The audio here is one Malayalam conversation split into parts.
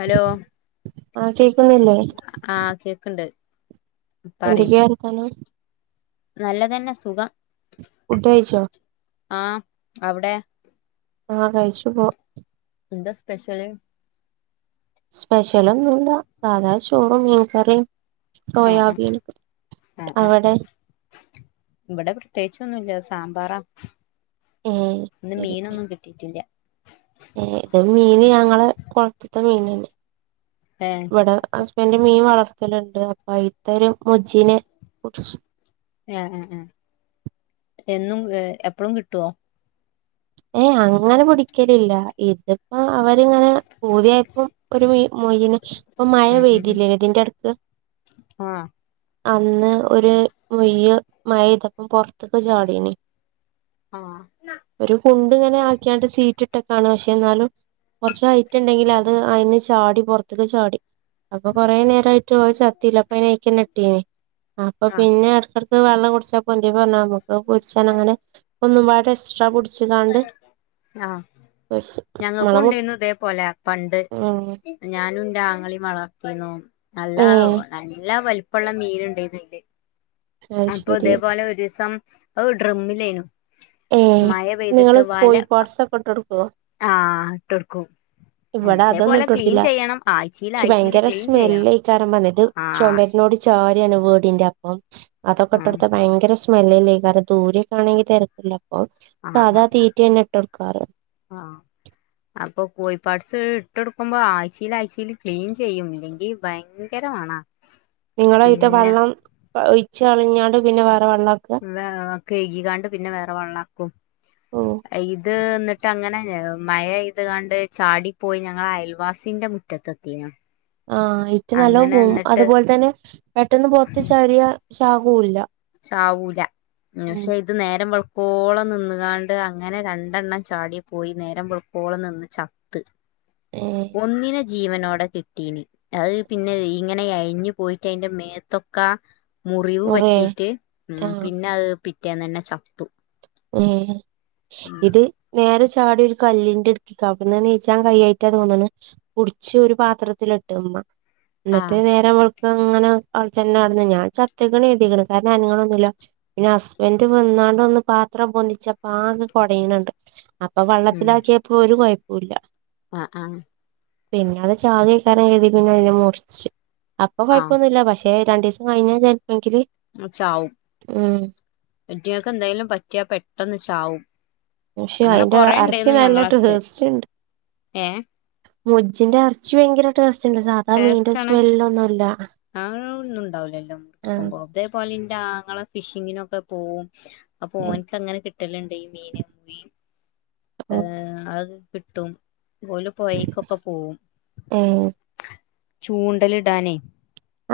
ഹലോ ആ കേക്ക്ന്നില്ലേ? ആഹ് കേക്ക്ണ്ട്. പറി എന്തൊക്കെ വർത്താനം? നല്ലതന്നെ സുഖം. ഫുഡ് കഴിച്ചോ? ആ അവ്ടെ? ആ കഴിച്ചു പ്പോ. എന്താ സ്പെഷല്? സ്പെഷ്യലൊന്നുല്ല സാധാചോറും മീൻക്കറിം. ആഹ് ആഹ് സൊയാബീനും ആഹ് ആഹ് ആഹ് അവടെ? ഇവിടെ പ്രത്യേച്ചൊന്നുല്ല സാമ്പാറാ ഏഹ് ഇന്ന് മീനൊന്നും കി ട്ടീട്ടില്ല. ഏ ഇത് മീന് ഞങ്ങള് കൊൾ ത്ത് ത്തത്തെ മീൻനാണ്. ഏ. ഇവ്ടെ ഹസ്ബന്റ് മീൻ വളർത്തല് ണ്ട് അപ്പൊ അയ്ത്തൊരു മൊജീനെ പിട്ച്ചു. ഏ ഏ എന്നും എപ്പളും ക് ട്വോ? ഏ അങ്ങനെ പിടിക്കലില്ല ഇത് അ അവരിങ്ങനെ പൂത്യായപ്പോ ഒരു മീ മൊയ്യ്നെ ഇപ്പം മഴ ഉം ഉം ഉം പെയ്തിലെ ഇതിന്റെട്ക്ക്. ആഹ്. അന്ന് ഒര് മൊയ്യ് മഴ പെയ്തപ്പം പൊർത്ത്ക്ക് ചാടീനി. ആഹ്. കുണ്ട് ഇങ്ങനെ ആക്ക്യാണ്ട് സീറ്റ് ഇട്ടക്കാണ് പക്ഷേ എന്നാലും കൊർച്ച് ഹയ്റ്റ്ണ്ടെങ്കിൽ അത് അയ്ന്ന് ചാടി പൊർത്ത്ക്ക് ചാടി. അപ്പൊ കൊറേ നേരായ്ട്ട് അത് ചത്തില്ല അപ്പ അയ്ന്നെ അ യ്കെന്നെ ഇട്ടീനി അപ്പ ആഹ് പിന്നെ എട് വള്ളം കുട്ച്ചാപ്പോ പൊന്തി പൊര്ന്നാ പൊര്ച്ചാ അങ്ങനെ ഒന്നുംപാട് എക്സ്ട്രാ പുട്ച്ച്ക്കാണ്ട് ആ നമ്മളെ ഞങ്ങക്കും മു ട്ടെന്നു ഇതേപോ ലെ പണ്ട്. ഏഹ് ഞാനും ഇന്റെ ആങ്ങളീം വളർത്തിന്നു നല്ല ഏഹ് നല്ല വൽ പ്പള്ള മീന് ഇണ്ട്ത് ല് അത് അപ്പൊ ശരി ഇതേപോലെ ഒരീസം അത് ഡ്രിമ്മിലേനു. ഏഹ് മയം നിങ്ങള് കോഴി പാട്സൊക്കെ ഇട്ട് കൊടുക്കുവോ? ആഹ്ട്ട്ടുക്കും. ഇവിടെ അതൊന്നും ഇട്ട് കൊടുത്തില്ല ആഴ്ചയിൽ പക്ഷെ ആഴ്ചയിൽ ഭയങ്കര ക്ലീൻ ചെയ്യണം സ്മെല്ലെക്കാരം വന്നിത് ആഹ് ചുമേരനോട് ചരിയാണ് വീടിന്റെ അപ്പം അതൊക്കെ ആഹ് ഇട്ടടുത്ത് ഭയങ്കര സ് സ്മെല്ല്ലേക്കാരം ദൂരെക്കാണെങ്കി തിരക്കില്ല അപ്പ ആഹ് സാധാ ആഹ് ആഹ് തീറ്റ തന്നെ ഇട്ട് കൊടുക്കാറ് ആഹ് അപ്പൊ കോഴി പാർട്സ് ഇട്ടെടുക്കുമ്പോ ആഴ്ചൽ ആഴ്ച്ചയിൽ ക്ലീൻ ചെയ്യും ഇല്ലെങ്കിൽ ഭയങ്കര [unintelligible] നിങ്ങളയ്ത്തെ പിന്നെ വെള്ളം ഒഴിച്ച കളിഞ്ഞാണ്ട് പിന്നെ വേറെ വെള്ളം ല്ലാകഴുകികാണ്ട് പിന്നെ വേറെ വെള്ളാക്കും. ഓ ഇത് എന്നിട്ട് അങ്ങനെ മഴ ഇതുകണ്ട് ചാടിപ്പോയി ഞങ്ങള അയൽവാസിന്റെ മു റ്റത്ത്ത്തെയ്നു. ആഹ് ഇറ്റ നല്ല പോവും അതുപോലെ തന്നെ പെട്ടന്ന് പൊറത്ത് ചാടിയ ചാവുല്ല. ചാവൂല ന്നശെരി. ഇത് നേരം വെളുക്കോളം നിന്നുകാണ്ട് അങ്ങനെ രണ്ടെണ്ണം ചാടി പോയി നേരം വെളുക്കോളം നിന്ന് ചത്ത് [unintelligible] ങേ ഒന്നിനെ ജീവനോടെ കിട്ടീനി. അത് പിന്നെ ഇങ്ങനെ എഴിഞ്ഞു പോയിട്ട് അതിറെ മേത്തൊക്കാ മുറിവ് നൂറേ പറ്റിട്ട് ഉം ആഹ് പിന്നെ അത് പിറ്റേന്ന് തന്നെ ചത്തു. ഏഹ് നേരെ ചാടി ഒരു കല്ലിന്റെ ഇടുക്കിക്ക അവ്ട്ന്ന് നീച്ചാൻ കൈയ്യായിട്ട് തോന്ന്ണ്. പുടിച്ച് ഒരു പാത്രത്തിലിട്ട്മ്പോ എന്നിട്ട് ആഹ് നേരെവെള് അങ്ങനെ അവിടെ തന്നെ നട ഞാൻ ചത്തക്കണ് കരുതിക്ണ് കാരണം അനങ്ങണൊന്നുമില്ല. പിന്നെ ഹസ്ബന്റ്‌ വന്നാണ്ട് ഒന്ന് പ അത്ര പൊന്നിച്ചപ്പ ആകെ കുടയണണ്ട് അപ്പൊ ഉം വെള്ളത്തിലാക്കിയപ്പോ ഒരു കൊയപ്പുല്ല. ആഹ് ആഹ് പിന്നെ അത് ചാകേക്കാരം കരുതി പിന്നെ അതിനെ മുർച്ച് അപ്പൊ ആഹ് കൊഴപ്പൊന്നുല്ല പക്ഷേ രെ രണ്ടീസം കഴിഞ്ഞാ ചിലപ്പെങ്കില് ചാവും അയ്റ്റങ്ങക്ക് എന്തെങ്കിലും പറ്റിയാ പെട്ടെന്ന് ചാവും. പക്ഷെ അങ്ങനെ അയിന്റെ കൊറേ അറച്ചി ഉണ്ടായിരുന്നു നല്ല ഞങ്ങളടുത്ത് ടേസ്റ്റ്ണ്ട്. ഏഹ് മുജിന്റെ ഇറച്ചി ഭയങ്കര ടേസ്റ്റ് ഉണ്ട് സാധാ മീന്റെ സ്മെല്ല ഒന്നുംല്ല. ആ ഒന്നും ഉണ്ടാവില്ലല്ലോ മുക്കുമ്പോ അതേപോലെ ഇന്റെ ആങ്ങള ഫിഷിങ്ങിനൊക്കെ പോവും അപ്പോന്ക്ക് അങ്ങനെ കിട്ടലുണ്ട് ഈ മീന് മീ ഏ അത് കിട്ടും ഓല് പൊഴിക്കൊക്കെ പോവും. ഏഹ് ചൂണ്ടലിടാനെ.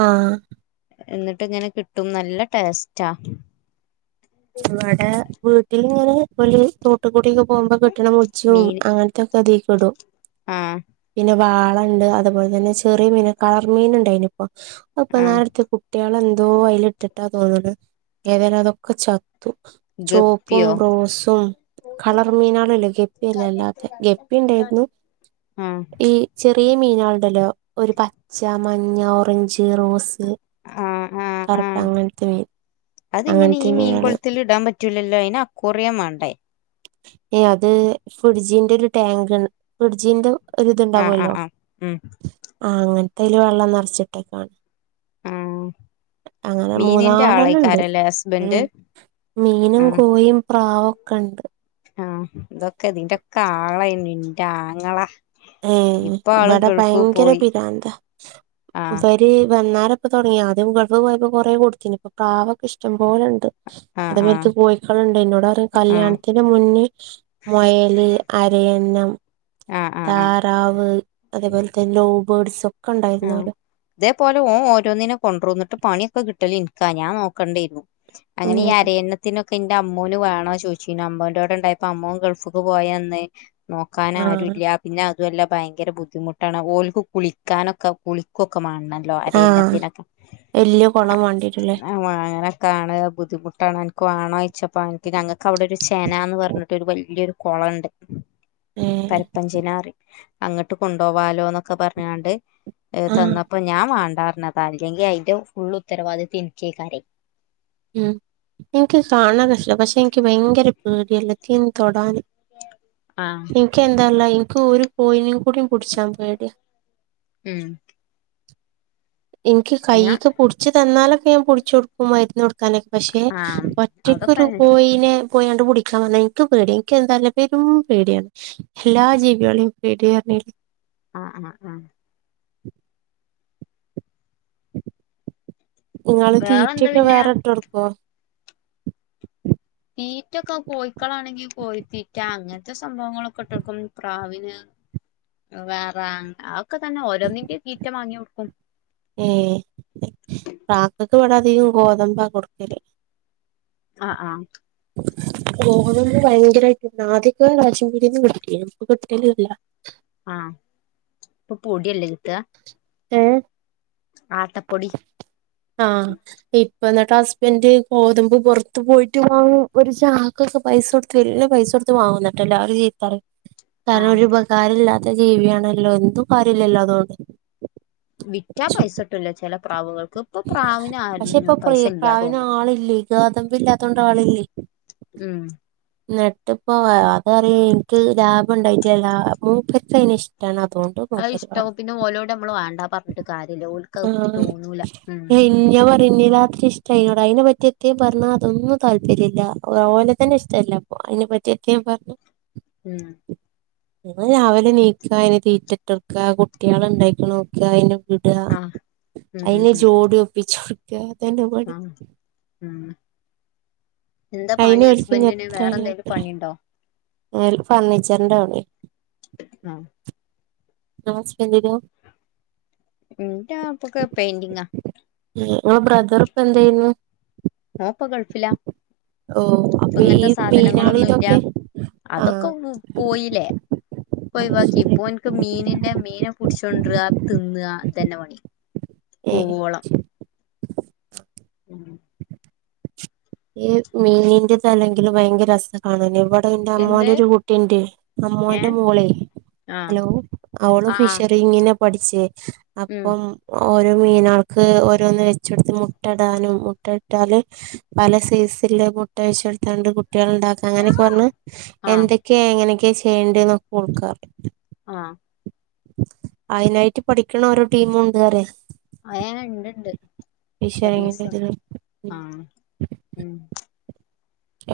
ആഹ് എന്നിട്ട് ഇങ്ങനെ കിട്ടും നല്ല ടേസ്റ്റാ. നമ്മടെ വീട്ടിലിങ്ങനെ വല് കൂടിയൊക്കെ പോകുമ്പോ കിട്ടണ മുജ്ജും മീന് അങ്ങനത്തെക്കെ അതീക്കടും. ആഹ് പിന്നെ വാളണ്ട് അതുപോലെ തന്നെ ചെറിയ മീൻ കളർമീൻ ഉണ്ടായിന് ഇപ്പ ആഹ് അപ്പൊനേരടുത്ത് കുട്ടികളന്തോ അയിൽ ഇട്ടിട്ടാ തോന്നണ് ഏതായാലും അതൊക്കെ ചത്തു. ചോപ്പും ഗപ്പിയോ റോസും കളർ മീനാളില്ലേ ഗപ്പില്ലേ അല്ലാത്ത ഗപ്പി ഉണ്ടായിരുന്നു. ഉം ഈ ചെറിയ മീനുകളുണ്ടല്ലോ ഒരു പച്ച, മഞ്ഞ, ഓറഞ്ച്, റോസ് പ്പ് ആഹ് ആഹ് കറപ്പ് ആഹ് അങ്ങത്തെ മീൻ അതിങ്ങനെ ഈ അങ്ങനത്തെ മീനാള് മീൻകുളത്തി ഇടാൻ പറ്റൂലല്ലോ അയിന് അക്വാറിയംമേണ്ടേ? ഏയ് അത് ഫിഡിജിന്റെ ഒരു ടാങ്ക്ണ് ഫിഡിജിന്റെ ആഹ് ഒരിതുണ്ടാവുമല്ലോ ആഹ് ആഹ് ഉം ആഹ് അങ്ങനത്തെൽ വെള്ളം നിറച്ചിട്ടേക്കാണ് ഉം അങ്ങനെ മൂന്നാലെണ്ണം ഉണ്ട് ഉം ഹസ്ബൻഡ് മീനും ആഹ് കോയീം പ്രാവൊക്കെ ഉണ്ട് ആഹ് ഇതൊക്കെ ഇതിന്റെക്കെ ആളായിന് ഇൻ്റെ ആങ്ങള ഏഹ് ഇപ്പൊ ആള് ഇവിടെ ഗൾഫ് ഭയങ്കര പോയി പിരാന്താ ആഹ് വന്നാലപ്പ തുടങ്ങി ആദ്യം ഗൾഫ് പോയപ്പോ കുറേ കൊടുത്തന് ഇപ്പൊ പ്രാവ് ഒക്കെ ഇഷ്ടം പോലുണ്ട് അത ആഹ് ആഹ് മേലക്ക് കോയിക്കളുണ്ട് എന്നോട് പറഞ്ഞ് ആഹ് കല്യാണത്തിന്റെ മുന്നേ മുയല് അരയന്നം ആഹ് ആഹ് ആഹ് താറാവ് അതേപോലെ തന്നെ ലോ ബേർഡ്സ് ഒക്കെ ആഹ് ഉണ്ടായിരുന്നലോ ഇതേപോലെ ഓന് ഓരോന്നിനെ കൊണ്ടുവന്നിട്ട് പണിയൊക്കെ കിട്ടല് നിക്കാ ഞാൻ നോക്കേണ്ടിയിരുന്നു അങ്ങനെ ഉം ആരയന്ന ത്തിനൊക്കെ എന്റെ അമ്മൂന് വേണോ ചോദിച്ചിന് അമ്മന്റെടെ ഉണ്ടായിപ്പോ അമ്മൻ ഗൾഫ്ക്ക് പോയന്ന് നോക്കാന ആ ആരു ഇല്ല പിന്നെ അതെല്ലാം ഭയങ്കര ബുദ്ധിമുട്ടാണ് ഓള്ക്ക് കുളിക്കാനൊക്കെ ഓ കുളിക്കൊക്കെ മാണല്ലോ ആ അരയന്നത്തിനൊക്കെങ്ങനെ വല്യ കുളം വാണ്ടിട്ടല്ലേ [unintelligible] കാണുക ബുദ്ധിമുട്ടാണ് എനിക്ക് വേണോ ചോയച്ചപ്പോം എനിക്ക് ഞങ്ങൾക്ക് അവിടെ ഒരു ചെന എന്ന് പറഞ്ഞിട്ട് ഒരു വലിയൊരു കുളംണ്ട് [inaudible] പരപ്പഞ്ചേന പറയും അങ്ങോട്ട് കൊണ്ടോ പോവാലോന്നൊക്കെ പറഞ്ഞാണ്ട് ഏഹ ആ തന്നപ്പോ ഞാൻ വേണ്ടറഞ്ഞതാ അല്ലെങ്കിൽ അതിന്റെ ഫുൾ ഉത്തരവാദിത്തം തിനച്ചേക്കര ഉം എനിക്ക് കാണാൻ ഇഷട പക്ഷെ എനിക്ക് ഭയങ്കര പേടിയല്ലതിനെ തൊടാന് ആഹ് എനക്ക് എന്താല്ല എനിക്ക് ഒരു കോയിനു കൂടീം കുടിച്ചാ പേടിയാ ഉം എനിക്ക് ഞാ കൈക്കെ പിടിച്ച് തന്നാലൊക്കെ ഞാൻ പിടിച്ചു കൊടുക്കും മരുന്ന് കൊടുക്കാനൊക്കെ പക്ഷെ ആഹ് ഒറ്റ അതൊക്കെ ഒറ്റയ്ക്കൊരു കോയിനെ പോയിണ്ട് പുടിക്കാൻ പറന്നാ എനിക്ക് പേടിയാ എനിക്ക് എന്താല്ല പേരും പേടിയാണ് എല്ലാ ജീവികളെയും പേടിയ പറഞ്ഞില്ലേ ആഹ് ആഹ് ആഹ് നിങ്ങള് വേറെന്താ തീറ്റയൊക്കെ പിന്നെ വേറെട്ടോർക്കോ [inaudible] തീറ്റൊക്കെ കോയിക്കളാണെങ്കിൽ കോയിത്തീറ്റാ അങ്ങനത്തെ സംഭവങ്ങളൊക്കെ ഇട്ടൊടുക്കും പ്രാവിന് വേറെ അതഒക്കെ തന്നെ ഓരോന്നിന്റെയും തീറ്റ വാങ്ങി കൊടുക്കും ഏഹ് പ്രാക്കക്ക് ഇവിടെ അധികം ഗോതമ്പ കൊടുക്കല ആഹ് ആഹ് [inaudible] ഗോതമ്പ് ഭയങ്കരമായിട്ട് ആദ്യക്കെ റേഷൻ പിടെന്ന് മേടിക്കേനും ഇപ്പ കിട്ടലൂല്ല ആഹ് ഇപ്പൊ പൊടിയല്ലേ കീട്ട്യാ ഏഹ് ആട്ടപ്പൊടി ആഹ് ഇപ്പ എന്നിട്ട് ഹസ്ബന്റ് ഗോതമ്പ് പുറത്ത് പോയിട്ട് വാങ്ങും ഒരു ചാക്കൊക്കെ പൈസ വല്യ പൈസ കൊടുത്ത് വാങ്ങുന്നട്ട എല്ലാരും ചീത്ത പറയും കാരണം ഒരു ഉപകാരം ഇല്ലാത്ത ജീവിയണല്ലോ എന്തും കാര്യല്ലല്ലോ അതുകൊണ്ട് വിറ്റാ പൈസ കിട്ടില്ല ചില പ്രാവുകൾക്ക് ഇപ്പൊ പ്രാവിന് പക്ഷെ ഇപ്പൊ ആരു പ്രി പൈസ പ്രാവിന് ഇല്ലാതോന്നു ആളില്ലേ ഗോതമ്പ ഇല്ലാത്തൊണ്ട ആളില്ലേ ഉം നട്ട് ഇപ്പോ അതറിയ എനിക്ക് ലാഭം ഉണ്ടായിട്ടില്ല ലാ മൂക്കസ അന് ഇഷ്ടണ അത ഇഷ്ട പിന്നെ ഓലോടെ നമ്മള് വേണ്ടാ പറഞ്ഞിട്ട് കാര്യമല്ല ഓക്ക തോന്നൂല ഉം ഞ്ഞ പറുന്നില്ലാത്രി ഇഷ്ട അതിനോട് അതിനെ പറ്റി എത്തിയും പറഞ്ഞാ അതൊന്നും താല്പര്യമല്ല ഒലെ തന്നെ ഇഷ്ട്ടല്ല. അയിനെ പറ്റിയൊക്കെ ഞാ പറഞ്ഞു ഉം രാവിലെ ന്നീക്ക അതിന് തീറ്റട്ടടുക്ക കുട്ടികളണ്ടായിക്കണോ നോക്ക അയിന് ഇട ആഹ് ഉം ഉം അയിന് ഉം ജോടി ഒപ്പിച്ചൊട്ക, അതന്നെ പണി. ആഹ് ഉം എന്താ അയിന് പണി ഓൽക്ക് ഇനി ഹസ്ബൻഡന്? വേറെ എന്തെങ്കിലും പണിണ്ടോ? ഒരു ഫർണിച്ചറിന്റെ കട ആഹ നിങ്ങടെ ഹസ്ബന്റിനോ? എന്റാ അപ്പൊക്കെ പെയിന്റിങ്ങാ. ഇങ്ങള ബ്രദറിപ്പൊ എന്തെയുന്നു? ഓൻപ്പൊ ഗൾഫില. ഇപ്പൊ അപ്പൊ ഈ ങ്ങനത്തെ മീനാളി സാധനങ്ങളൊന്നുല്ല ഇതൊക്കെ അതൊക്കെ ആഹ് ഉം പോയീലെ. [unintelligible] വാക്കിം പ്പൊ ഓൻക്ക് മീനിന്റെ മീനെ പിടിച്ചൊണ്ടറ തിന്ന ഇതന്നെ പണി. ഏഹ് പൂവോളം ഉം ഈ മീനിന്റെ തലെങ്കിലും ഭയങ്കര [unintelligible] ആണലെ ഇവിടെൻ്റെ എന്ത് അമ്മോണ്ടൊരു കുട്ടിയിണ്ടേ ഏ അമ്മോന്റെ മോളെ ആഹ് ഹലോ അവളും ആഹ് ഫിഷറിങ്ങിന പഠിച്ചേ ഉം അപ്പം, ഓരോ മീനാൾക്ക് ഓരോന്ന് വെച്ചെടുത്ത് മുട്ടടാനും മുട്ട ഇട്ടാല്, പല സീസില്ല മുട്ട വെച്ചൊടുത്താണ്ട് കുട്ടികളുണ്ടാക്ക അങ്ങനെക്കെ പറഞ്ഞ് ആഹ് എന്തെ ഒക്കെ എങ്ങനെയൊക്കെ ചെയ്യേണ്ട ന്നൊക്കെ ഓൾക്കറിയ. ആഹ അയിനായിട്ട് പഠിക്കണ ഓരോ ടീമുണ്ട് അറയ. ഏ ഇണ്ട്ണ്ട് ഫിഷറിങ്ങിന്റെ ഫിഷറീസ് ഇതില് ആഹ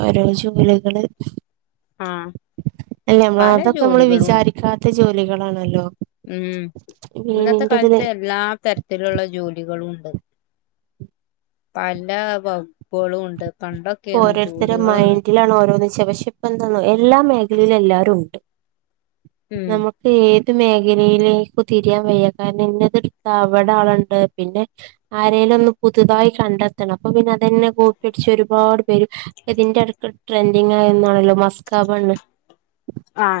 ഓരോ ജോലികള്. ആഹ എല്ല നമ്മള് അതൊക്കെ നമ്മള് വിചാരിക്കാത്ത ജോലികളാണല്ലോ. ഉം ഇന്നത്തെ കാലത്ത് മീനിന്റെതില് എല്ലാ തരത്തിലുള്ള ജോലികളുണ്ട്. പല വബളും ഉണ്ട് പണ്ട് ഇപ്പൊ ഓരോരുത്തര മൈൻഡിലാണ് ഓരോ പക്ഷെ ഇപ്പ എന്താന്ന എല്ലാ മേഖലയിലും എല്ലാരുണ്ട്. ഉം നമുക്ക് ഏത് മേഖലയിലേക്കും തിരിയാൻ വയ്യ കാരണം ഇന്നതെടുത്ത അവടെ ആളിണ്ട് പിന്നെ ആരേലും ഒന്ന് പുതുതായി കണ്ടെത്തണം അപ്പൊ പിന്നെ അതന്നെ കോപ്പിയടിച്ചും. ഒരുപാട് പേര് ഇതിന്റെ അടുക്ക് ട്രെൻഡിങ്ങായന്നാണല്ലോ മസ്കാബണ്ണ്. ആഹ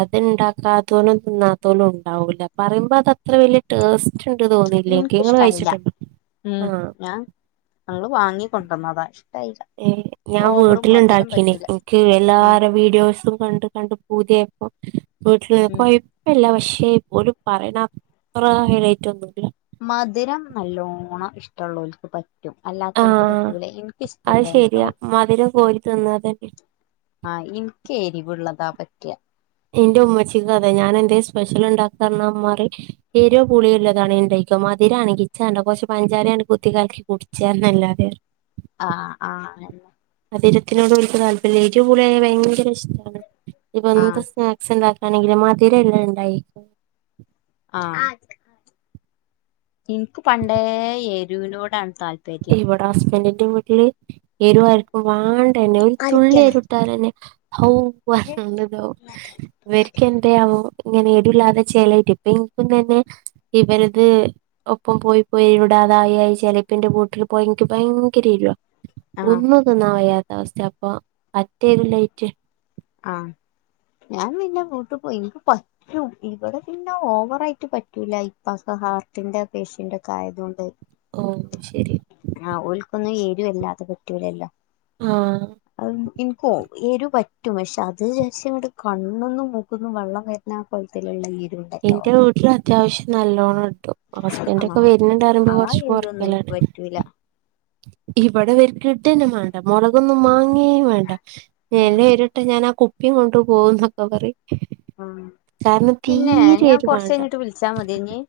അത്ണ്ടാക്കാത്തോലും തിന്നാത്തോലും ഉണ്ടാവൂല പറയുമ്പോ അതത്ര വലിയ ടേസ്റ്റ്ണ്ട് തോന്നില്ല നിക്ക് ഇങ്ങള് ഇൻക്കിഷ്ടായില്ല കഴിച്ചിട്ടുണ്ടോ? ഉം ആഹ ഞാൻ ഞങ്ങള് വാങ്ങി കൊണ്ടന്നതാ. ഇഷ്ടായില്ല ഏഹ ഞാൻ ഓവറും വീട്ടില് മധുരം ണ്ടാക്കീന് പറ്റൂല നിക്ക് ഉം എല്ലാര വീഡിയോസും കണ്ട്. കണ്ട് പൂതിയപ്പോ വീട്ടില് ഉം കോഴ് ന്നില്ല പക്ഷേ ഓര് പറയണ അത്ര ഹൈലൈറ്റോന്നുല്ല. മധുരം നല്ലോണ്ണം ഇഷ്ട്ടള്ളോർക്ക് പറ്റും. പറ്റും അല്ലാതോർക്ക് ആഹ് പറ്റൂല നിക്ക് അത് ഇഷ്ടല്ല ശരിയാ മധുരം കോരി തിന്നാ തന്നെ [unintelligible] ആഹ ഇൻക്ക് എരിവുള്ളത പറ്റ. ന്റെ ഉമ്മച്ചിക്കും അതെ ഞാൻ എന്തേ സ്പെഷ്യൽ ഉണ്ടാക്ക അർഞ്ഞ ഉമ്മ പറയും, എരിവും പുളിള്ളതാണെങ്കി കൈക്കും മധുരാണെങ്കി [unintelligible] കുറച്ച് പഞ്ചാരയാണ്ട് കുത്തി കലക്കി കുടിച്ചാന്നല്ലാതെ ആഹ ആഹ മധുരത്തിനോട് നിക്ക് താല്പര്യല്ല എരു പുളി ഭയങ്കര ഇഷ്ട ഇനിപ്പോ ആ എന്ത് സാന നാക്സ് ഉണ്ടാക്കാണെങ്കിൽ മദിരണ്ടായി ആഹ് എനിക്ക് പണ്ടേ ഏരുവിനോടാണ് താല് ഇവട ഹസ്ബൻഡിന്റെ വീട്ടില് എരുവാർക്കും വേണ്ടന്നെ ഒരു തുള്ളിയെരു ട്ടാലന്നെ ഹൗ വർണ്ടതോ ഇവർക്കെ തെയാവോ ഇങ്ങനെ ഇടുല്ലാതെ ചേലായിട്ട് ഇപ്പൊ ഇനിക്കും തന്നെ ഇവരത് ഒപ്പം പോയി പോയി ഇവിടാതായിയായി ചെലപ്പിന്റെ കൂ ട്ടിൽ പോയെക്ക് ഭയങ്കര എരുവാ ആ ഒന്നും തിന്നാ വയ്യാത്ത അവസ്ഥയാ അപ്പൊ പറ്റേ എരുല്ലായിറ്റ് ആഹ്‌ ഞാൻ പിന്നെ വിട്ട് പോയി നി എനക്ക് പ റ്റും ഇവടെ പിന്ന ഓവറായിട്ട് പറ്റൂല ഇപ്പക് ഹാർട്ടിന്റെ പേഷ്യന്റ് ഒക്ക ആയതുകൊണ്ട് ഓഹ് അഅ്ശരി ആഹ് ഓൽക്കൊന്നും ഏരുവല്ലാത പറ്റൂലല്ലോ ആഹ്‌ അ എനിക്കോ എരു പറ്റും പക്ഷെ അത് വിചാരിച്ചാണ് കണ്ണുന്നും മൂക്കുന്നും വെള്ളം വെ തിന്നാ കോലത്തിലുള്ള എരു എന്റ വീട്ടില് അത്യാവശ്യം നല്ലോണം ഇടും ഹസ്ബൻഡക്കെ ആഹ് വരുന്നുണ്ടറിമ്പോ ആ കൊറച്ച് ഏരിയ ഒന്നും എനിക്ക് കൊറക്കലാണ് പറ്റൂല. ഇവട ഇവര്ക്ക് ഇട നെ മാണ്ട മൊളകൊന്നും മാങ്ങയേം വേണ്ട നലെ ഉം എരുട്ടാ ഞാൻ ആ കുപ്പിയും കൊണ്ട് പോകന്നൊക്കെ പറയും കാരണം പിന്നെ തീരെ ഞാൻ എരു കൊറച്ച് വേണ്ട കഴിഞ്ഞിട്ട് വിളിച്ചാ മതിയേ ഇനി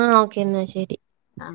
ആഹ്‌ ഓക്കേ എന്നാ ശരി ആഹ്